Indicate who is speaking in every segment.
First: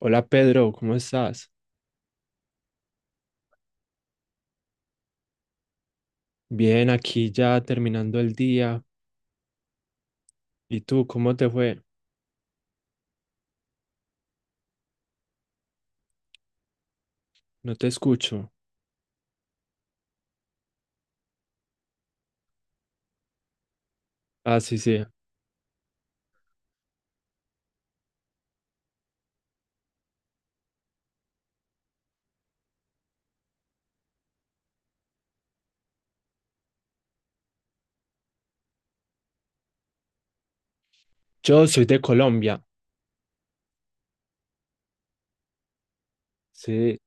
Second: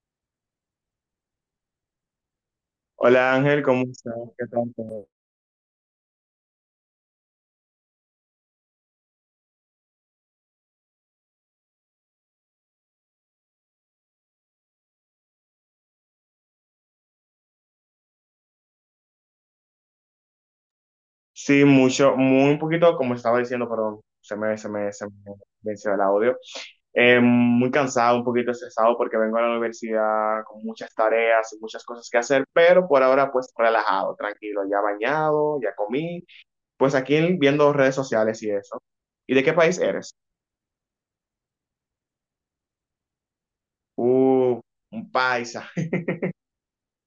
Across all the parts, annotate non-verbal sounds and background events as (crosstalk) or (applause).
Speaker 1: Hola Pedro, ¿cómo estás?
Speaker 2: Hola Ángel, ¿cómo estás? ¿Qué tal todo?
Speaker 1: Bien, aquí ya terminando el día. ¿Y tú, cómo te fue? No te escucho.
Speaker 2: Sí, mucho, muy un poquito, como estaba diciendo, perdón, se me,
Speaker 1: Ah,
Speaker 2: se
Speaker 1: sí,
Speaker 2: me,
Speaker 1: sí.
Speaker 2: se me venció el audio. Muy cansado, un poquito estresado porque vengo a la universidad con muchas tareas y muchas cosas que hacer, pero por ahora pues relajado, tranquilo, ya bañado, ya comí, pues aquí viendo redes sociales y eso. ¿Y de qué país eres?
Speaker 1: Yo soy de Colombia.
Speaker 2: Uh, un paisa. (laughs)
Speaker 1: Sí,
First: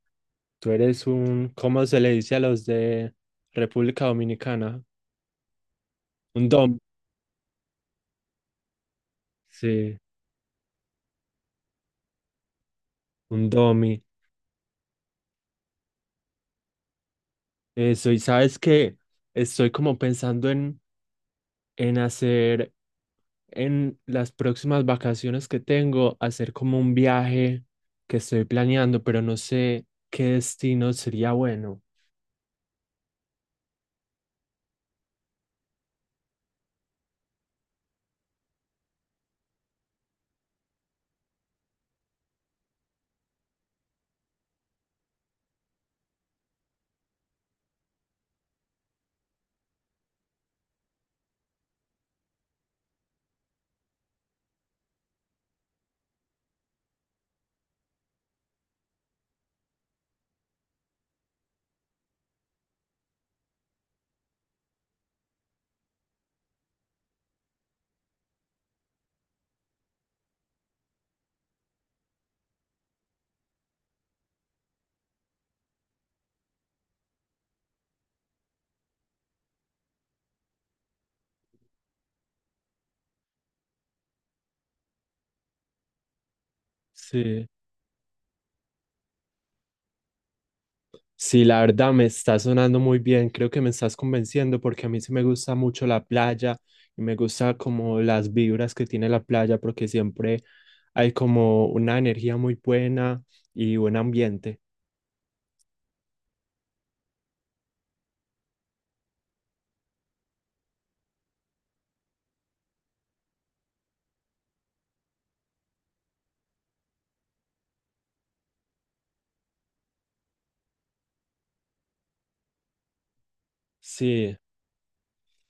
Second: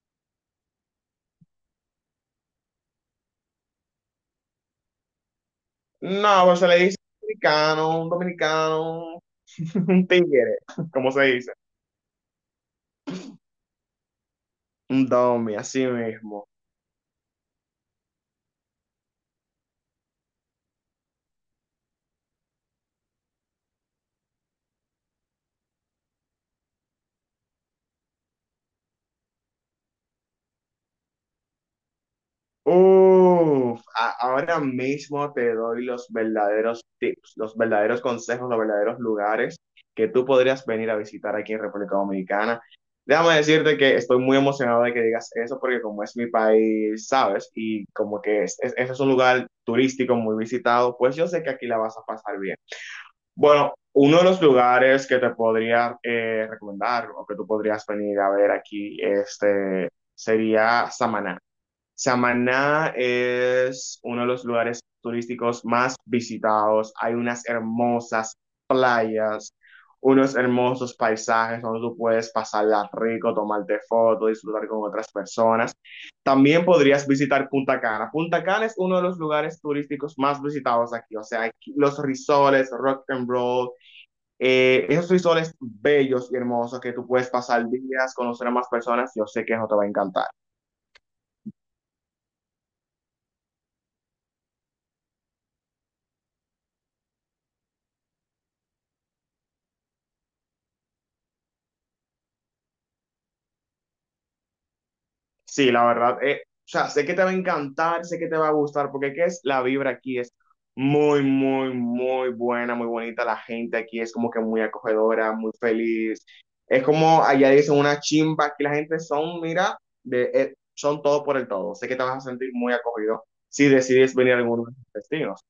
Speaker 1: tú eres un, ¿cómo se le dice a los de República Dominicana?
Speaker 2: No,
Speaker 1: Un
Speaker 2: pues se le
Speaker 1: dom.
Speaker 2: dice dominicano, un dominicano, (laughs)
Speaker 1: Sí,
Speaker 2: un tigre, como se dice.
Speaker 1: un domi.
Speaker 2: Un domi, así mismo.
Speaker 1: Eso, y sabes que estoy como pensando en hacer en las próximas vacaciones que tengo, hacer como un viaje que estoy planeando, pero no sé qué destino sería bueno.
Speaker 2: Uf, ahora mismo te doy los verdaderos tips, los verdaderos consejos, los verdaderos lugares que tú podrías venir a visitar aquí en República Dominicana. Déjame decirte que estoy muy emocionado de que digas eso porque como es mi país, sabes, y como que ese es un lugar turístico muy visitado, pues yo sé que aquí la vas a pasar bien. Bueno, uno de los lugares que te podría recomendar o que tú podrías venir a ver aquí, este, sería Samaná. Samaná es uno de los lugares turísticos más visitados. Hay unas hermosas playas, unos hermosos paisajes donde tú puedes pasarla rico, tomarte fotos, disfrutar con otras personas. También podrías visitar Punta Cana. Punta Cana es uno de los lugares turísticos más visitados aquí. O sea, aquí- los resorts, rock and roll, esos resorts bellos y hermosos que tú puedes
Speaker 1: Sí,
Speaker 2: pasar días, conocer a más personas. Yo sé que eso te va a encantar.
Speaker 1: sí, la verdad me está sonando muy bien. Creo que me estás convenciendo porque a mí sí me gusta mucho la playa y me gusta como las vibras que tiene la playa porque siempre hay como una energía muy buena y buen ambiente.
Speaker 2: Sí, la verdad, o sea, sé que te va a encantar, sé que te va a gustar, porque ¿qué es? La vibra aquí es muy, muy, muy buena, muy bonita. La gente aquí es como que muy acogedora, muy feliz. Es como allá dicen una chimba, aquí la gente son, mira, son todo por el todo. Sé que te vas a sentir muy acogido si decides venir
Speaker 1: Sí,
Speaker 2: a alguno de los destinos.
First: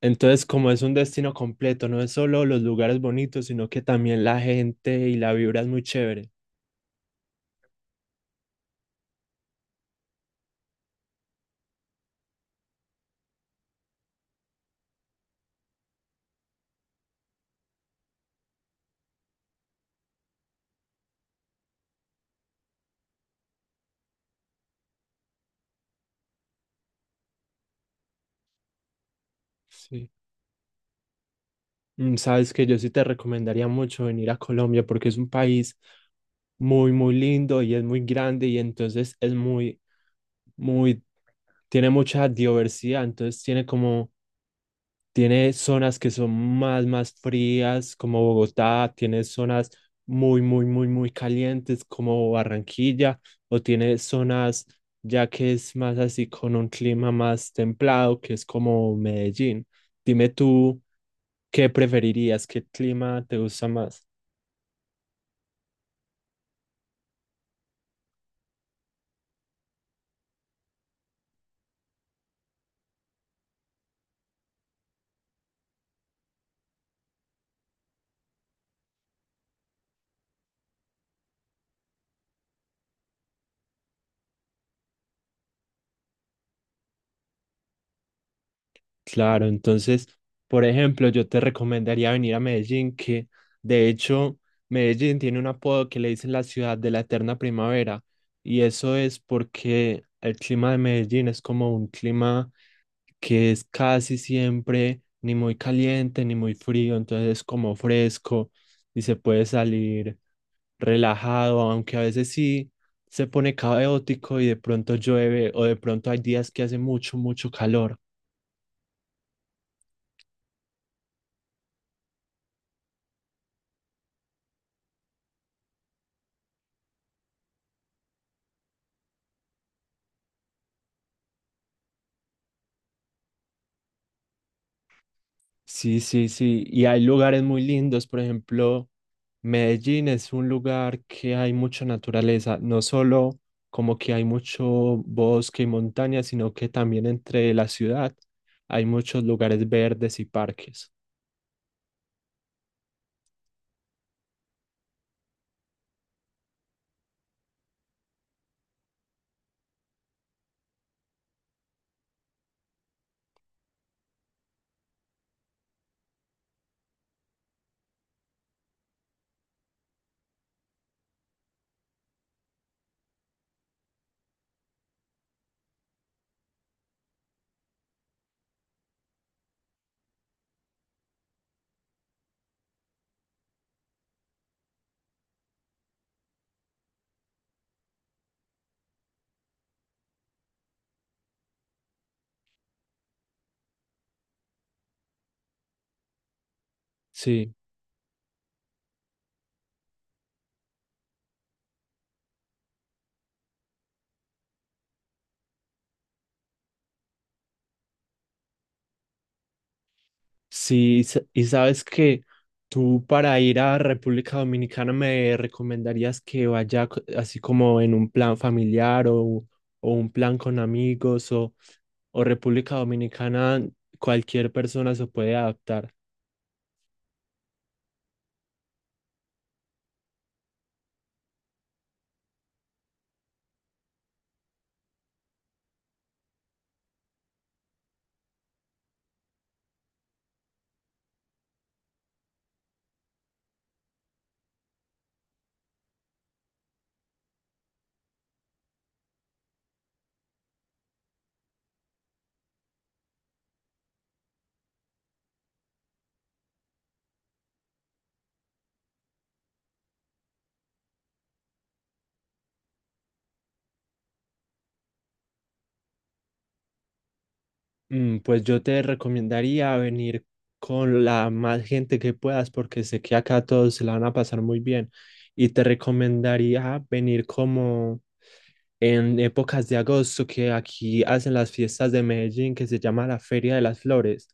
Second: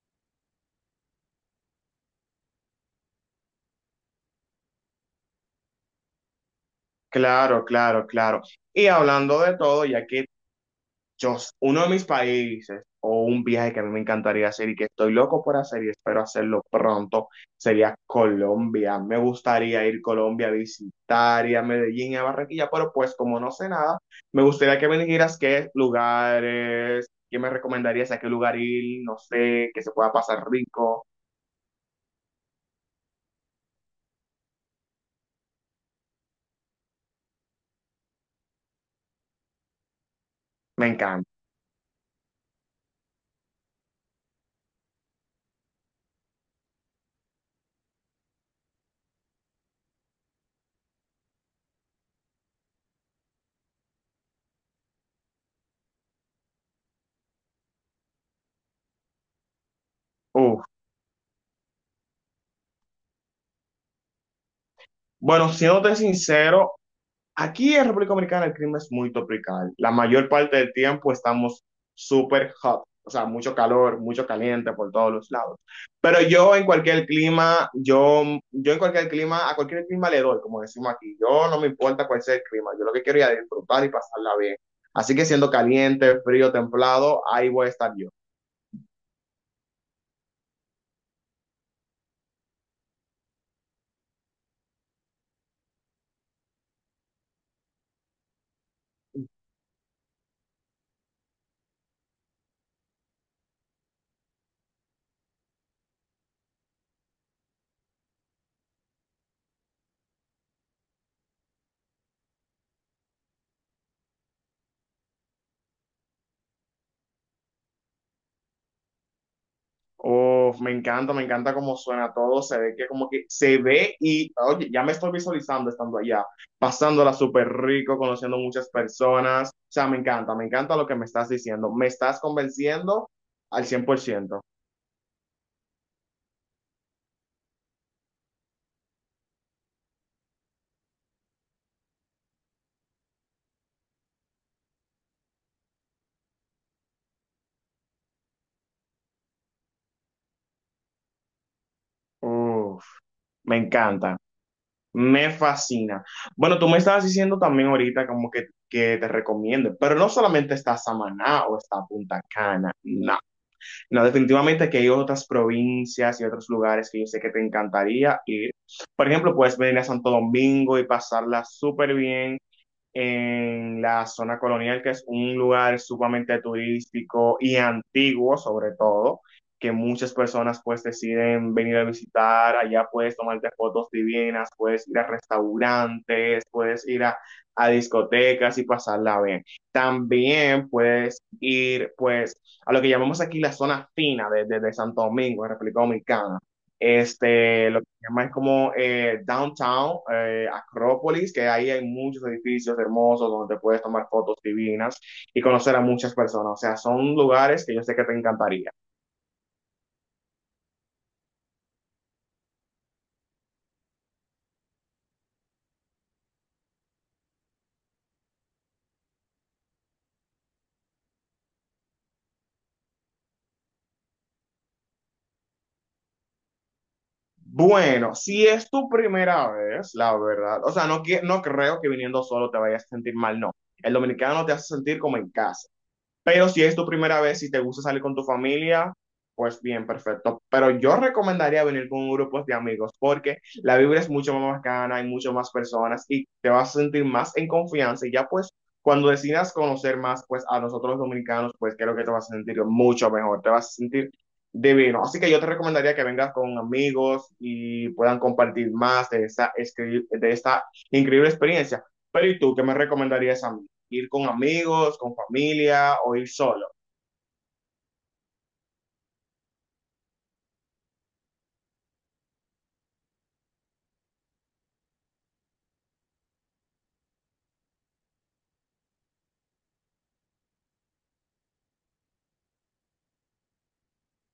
Speaker 1: entonces como es un destino completo, no es solo los lugares bonitos, sino que también la gente y la vibra es muy chévere.
Speaker 2: Claro, claro, claro. Y hablando de todo, ya que yo, uno de mis países o un viaje que a mí me encantaría hacer y que estoy loco por hacer y espero hacerlo pronto sería Colombia. Me gustaría ir a Colombia a visitar y a Medellín y a Barranquilla, pero pues como no sé nada, me gustaría que me dijeras qué lugares, qué me recomendarías, a qué lugar ir, no sé, que se
Speaker 1: Sí.
Speaker 2: pueda pasar rico.
Speaker 1: Mm, sabes que yo sí te recomendaría mucho venir a Colombia porque es un país muy, muy lindo y es muy grande y entonces es muy,
Speaker 2: Me
Speaker 1: muy,
Speaker 2: encanta.
Speaker 1: tiene mucha diversidad, entonces tiene como, tiene zonas que son más, más frías como Bogotá, tiene zonas muy, muy, muy, muy calientes como Barranquilla o tiene zonas ya que es más así con un clima más templado que es como Medellín. Dime
Speaker 2: Uf.
Speaker 1: tú, ¿qué preferirías? ¿Qué clima te gusta más?
Speaker 2: Bueno, siéndote sincero, aquí en República Dominicana el clima es muy tropical. La mayor parte del tiempo estamos súper hot, o sea, mucho calor, mucho caliente por todos los lados. Pero yo en cualquier clima, yo en cualquier clima, a cualquier clima le doy, como decimos aquí. Yo no me importa cuál sea el clima, yo lo que quiero es disfrutar y pasarla bien. Así que siendo caliente, frío, templado, ahí voy a estar yo.
Speaker 1: Claro, entonces, por ejemplo, yo te recomendaría venir a Medellín, que de hecho Medellín tiene un apodo que le dicen la ciudad de la eterna primavera, y eso es porque el clima de Medellín es como un clima que es casi siempre ni muy caliente ni muy frío, entonces es como fresco y se puede salir relajado, aunque a veces sí se pone caótico y de pronto llueve o de pronto hay días que hace mucho, mucho calor.
Speaker 2: Uf, me encanta cómo suena todo, se ve que como que se ve y, oye, ya me estoy visualizando estando allá, pasándola súper rico, conociendo muchas personas, o sea, me encanta lo que me estás diciendo, me estás convenciendo al cien por ciento.
Speaker 1: Sí, sí, sí. Y hay lugares muy lindos, por ejemplo, Medellín es un lugar que hay mucha naturaleza, no solo como que hay mucho bosque y montaña, sino que también entre la ciudad hay muchos lugares verdes y parques.
Speaker 2: Uf, me encanta, me fascina. Bueno, tú me estabas diciendo también ahorita como que te recomiendo, pero no solamente está Samaná o está Punta Cana, no. No, definitivamente que hay otras provincias y otros lugares que yo sé que te encantaría ir. Por ejemplo, puedes venir a Santo Domingo y pasarla súper bien en la zona colonial, que es un lugar sumamente turístico y antiguo sobre todo, que muchas personas pues deciden venir a visitar, allá puedes tomarte fotos divinas, puedes ir a restaurantes, a discotecas y pasarla bien. También puedes ir pues a lo que llamamos aquí la zona fina de Santo Domingo, en República Dominicana.
Speaker 1: Sí.
Speaker 2: Este, lo llama es como Downtown, Acrópolis, que ahí hay muchos edificios hermosos donde te puedes tomar fotos divinas y conocer a muchas personas. O sea, son lugares que yo sé que te encantaría.
Speaker 1: Sí, y sabes que tú para ir a República Dominicana me recomendarías que vaya así como en un plan familiar o un plan con amigos o República Dominicana, cualquier persona se puede adaptar.
Speaker 2: Bueno, si es tu primera vez, la verdad, o sea, no, no creo que viniendo solo te vayas a sentir mal, no. El dominicano te hace sentir como en casa. Pero si es tu primera vez y te gusta salir con tu familia, pues bien, perfecto. Pero yo recomendaría venir con grupos de amigos porque la vibra es mucho más bacana, hay mucho más personas y te vas a sentir más en confianza y ya pues cuando decidas conocer más pues a nosotros los dominicanos, pues creo que te vas a sentir mucho mejor, te vas a sentir divino. Así que yo te recomendaría que vengas con amigos y puedan compartir más de de esta increíble experiencia. Pero ¿y tú qué me recomendarías a mí? Ir con amigos, con familia o ir solo.
Speaker 1: Mm, pues yo te recomendaría venir con la más gente que puedas porque sé que acá todos se la van a pasar muy bien y te recomendaría venir como en épocas de agosto que aquí hacen las fiestas de Medellín que se llama la Feria de las Flores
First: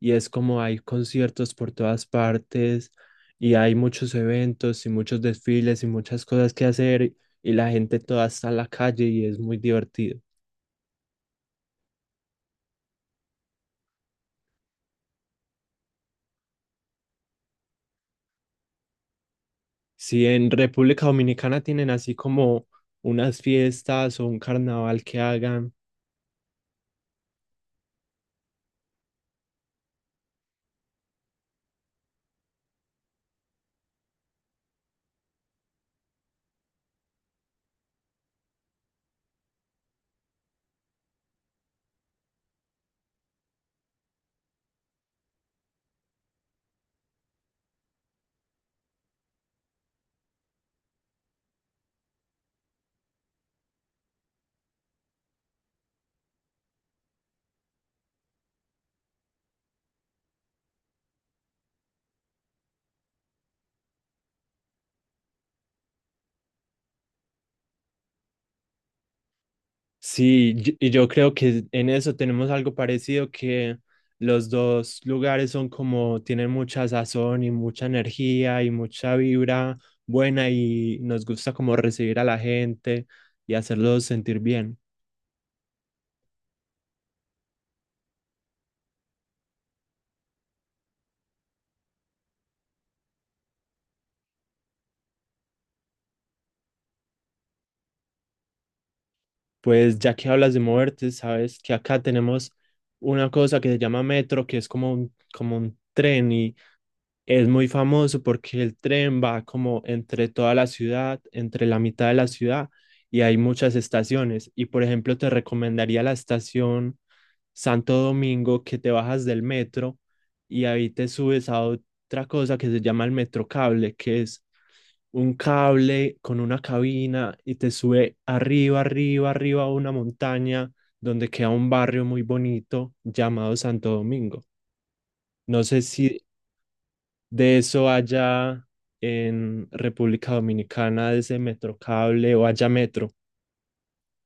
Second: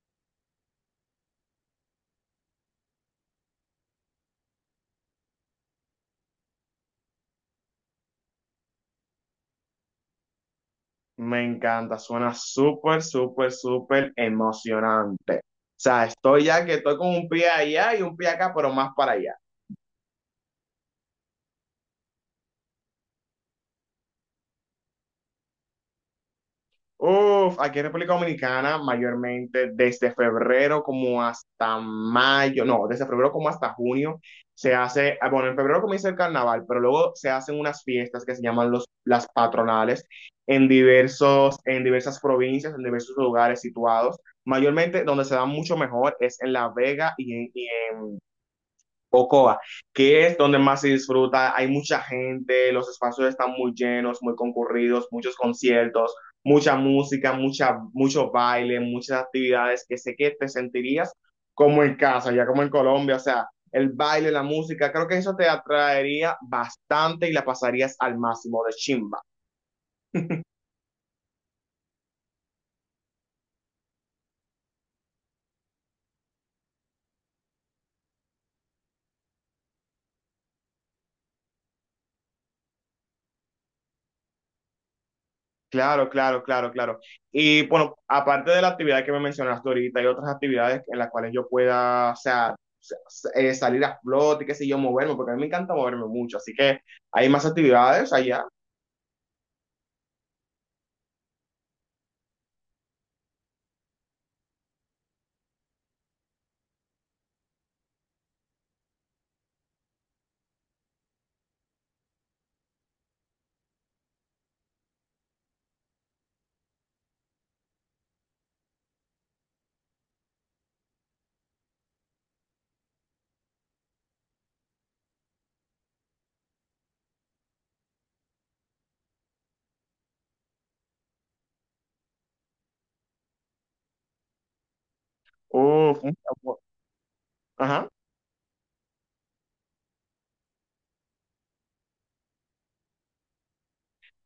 Speaker 1: y es como hay conciertos por todas partes y hay muchos eventos y muchos desfiles y muchas cosas que hacer y la gente toda está en la calle y es muy divertido.
Speaker 2: Me encanta, suena súper, súper, súper emocionante. O sea, estoy ya que estoy con un pie allá y un pie acá, pero más para allá.
Speaker 1: Si en República Dominicana tienen así como unas fiestas o un carnaval que hagan,
Speaker 2: Uf, aquí en República Dominicana, mayormente desde febrero como hasta mayo, no, desde febrero como hasta junio, se hace, ah, bueno, en febrero comienza el carnaval, pero luego se hacen unas fiestas que se llaman los, las patronales en diversos, en diversas provincias, en diversos lugares situados. Mayormente donde se da mucho mejor es en La Vega y en, Ocoa, que es donde más se disfruta. Hay mucha gente, los espacios están muy llenos, muy concurridos, muchos conciertos, mucha música, mucha, mucho baile, muchas actividades que sé que te sentirías como en casa, ya como en Colombia, o sea, el baile, la música, creo que eso te atraería bastante y la pasarías al máximo de chimba.
Speaker 1: sí, y yo creo que en eso tenemos algo parecido que los dos lugares son como tienen mucha sazón y mucha energía y mucha vibra buena y nos gusta como recibir a la gente y hacerlos sentir bien.
Speaker 2: Claro, claro, claro, claro. Y bueno, aparte de la actividad que me mencionaste ahorita, hay otras actividades en las cuales yo pueda, o sea, salir a flote, qué sé yo, moverme, porque a mí me encanta moverme mucho. Así que hay más actividades allá.
Speaker 1: Pues ya que hablas de moverte, sabes que acá tenemos una cosa que se llama metro, que es como un tren y es muy famoso porque el tren va como entre toda la ciudad, entre la mitad de la ciudad y hay muchas estaciones. Y por ejemplo, te recomendaría la estación Santo Domingo que te bajas del metro y ahí te subes a otra cosa que se llama el Metrocable, que es un cable con una cabina y te sube arriba, arriba, arriba a una montaña donde queda un barrio muy bonito llamado Santo Domingo. No sé
Speaker 2: Uf,
Speaker 1: si
Speaker 2: un-
Speaker 1: de eso
Speaker 2: ajá.
Speaker 1: allá en República Dominicana, de ese Metrocable o haya Metro.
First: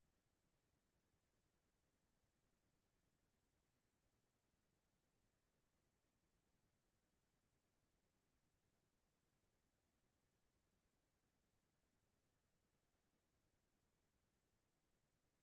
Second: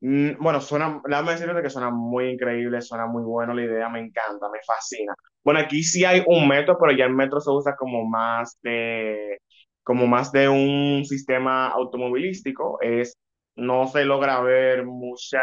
Speaker 2: Mm, bueno, suena, déjame decirte que suena muy increíble, suena muy bueno la idea, me encanta, me fascina. Bueno, aquí sí hay un metro, pero ya el metro se usa como más de un sistema automovilístico. Es, no se logra ver mucha,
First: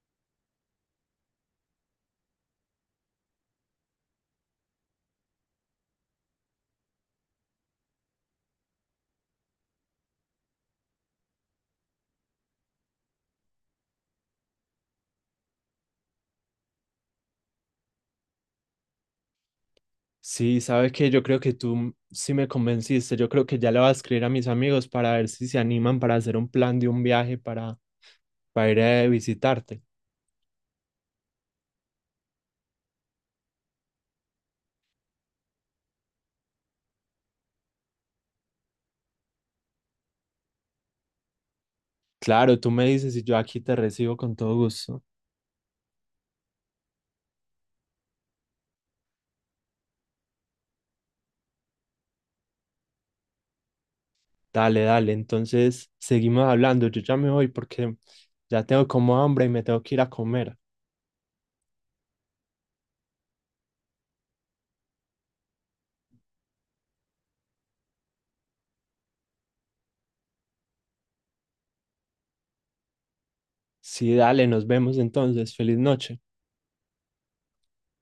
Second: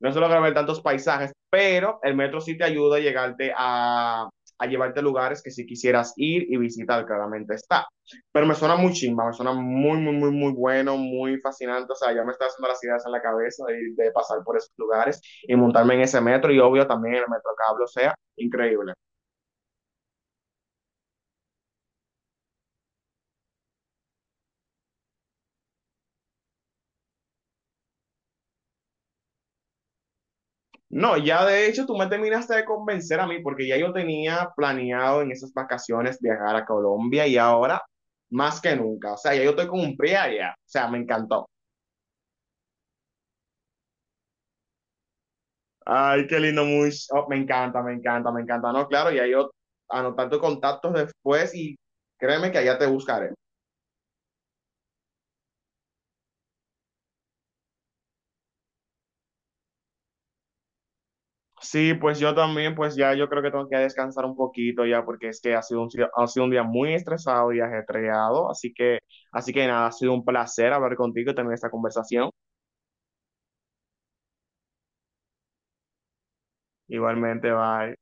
Speaker 2: no se logra ver tantos paisajes, pero el metro sí te ayuda a a llevarte a lugares que si quisieras ir y visitar, claramente está. Pero me suena muy chimba, me suena muy, muy, muy, muy bueno, muy fascinante. O sea, ya me está haciendo las ideas en la cabeza de pasar por esos lugares y montarme en ese metro y obvio también el metro cable, o sea, increíble.
Speaker 1: Sí, sabe que yo creo que tú sí me convenciste. Yo creo que ya le voy a escribir a mis amigos para ver si se animan para hacer un plan de un viaje para ir a visitarte.
Speaker 2: No, ya de hecho tú me terminaste de convencer a mí porque ya yo tenía planeado en esas vacaciones viajar a Colombia y ahora más que nunca, o sea, ya yo estoy con un pie allá, o sea, me encantó.
Speaker 1: Claro, tú me dices y yo aquí te recibo con todo gusto.
Speaker 2: Ay, qué lindo, muy. Oh, me encanta, me encanta, me encanta. No, claro, y ahí yo anotar tus contactos después y créeme que allá te buscaré.
Speaker 1: Dale, dale. Entonces, seguimos hablando. Yo ya me voy porque ya tengo como hambre y me tengo que ir a comer.
Speaker 2: Sí, pues yo también, pues ya yo creo que tengo que descansar un poquito ya, porque es que ha sido un, si- ha sido un día muy estresado y ajetreado. Así que nada, ha sido un placer hablar contigo y tener esta conversación.
Speaker 1: Sí, dale, nos vemos entonces. Feliz noche.
Speaker 2: Igualmente, bye.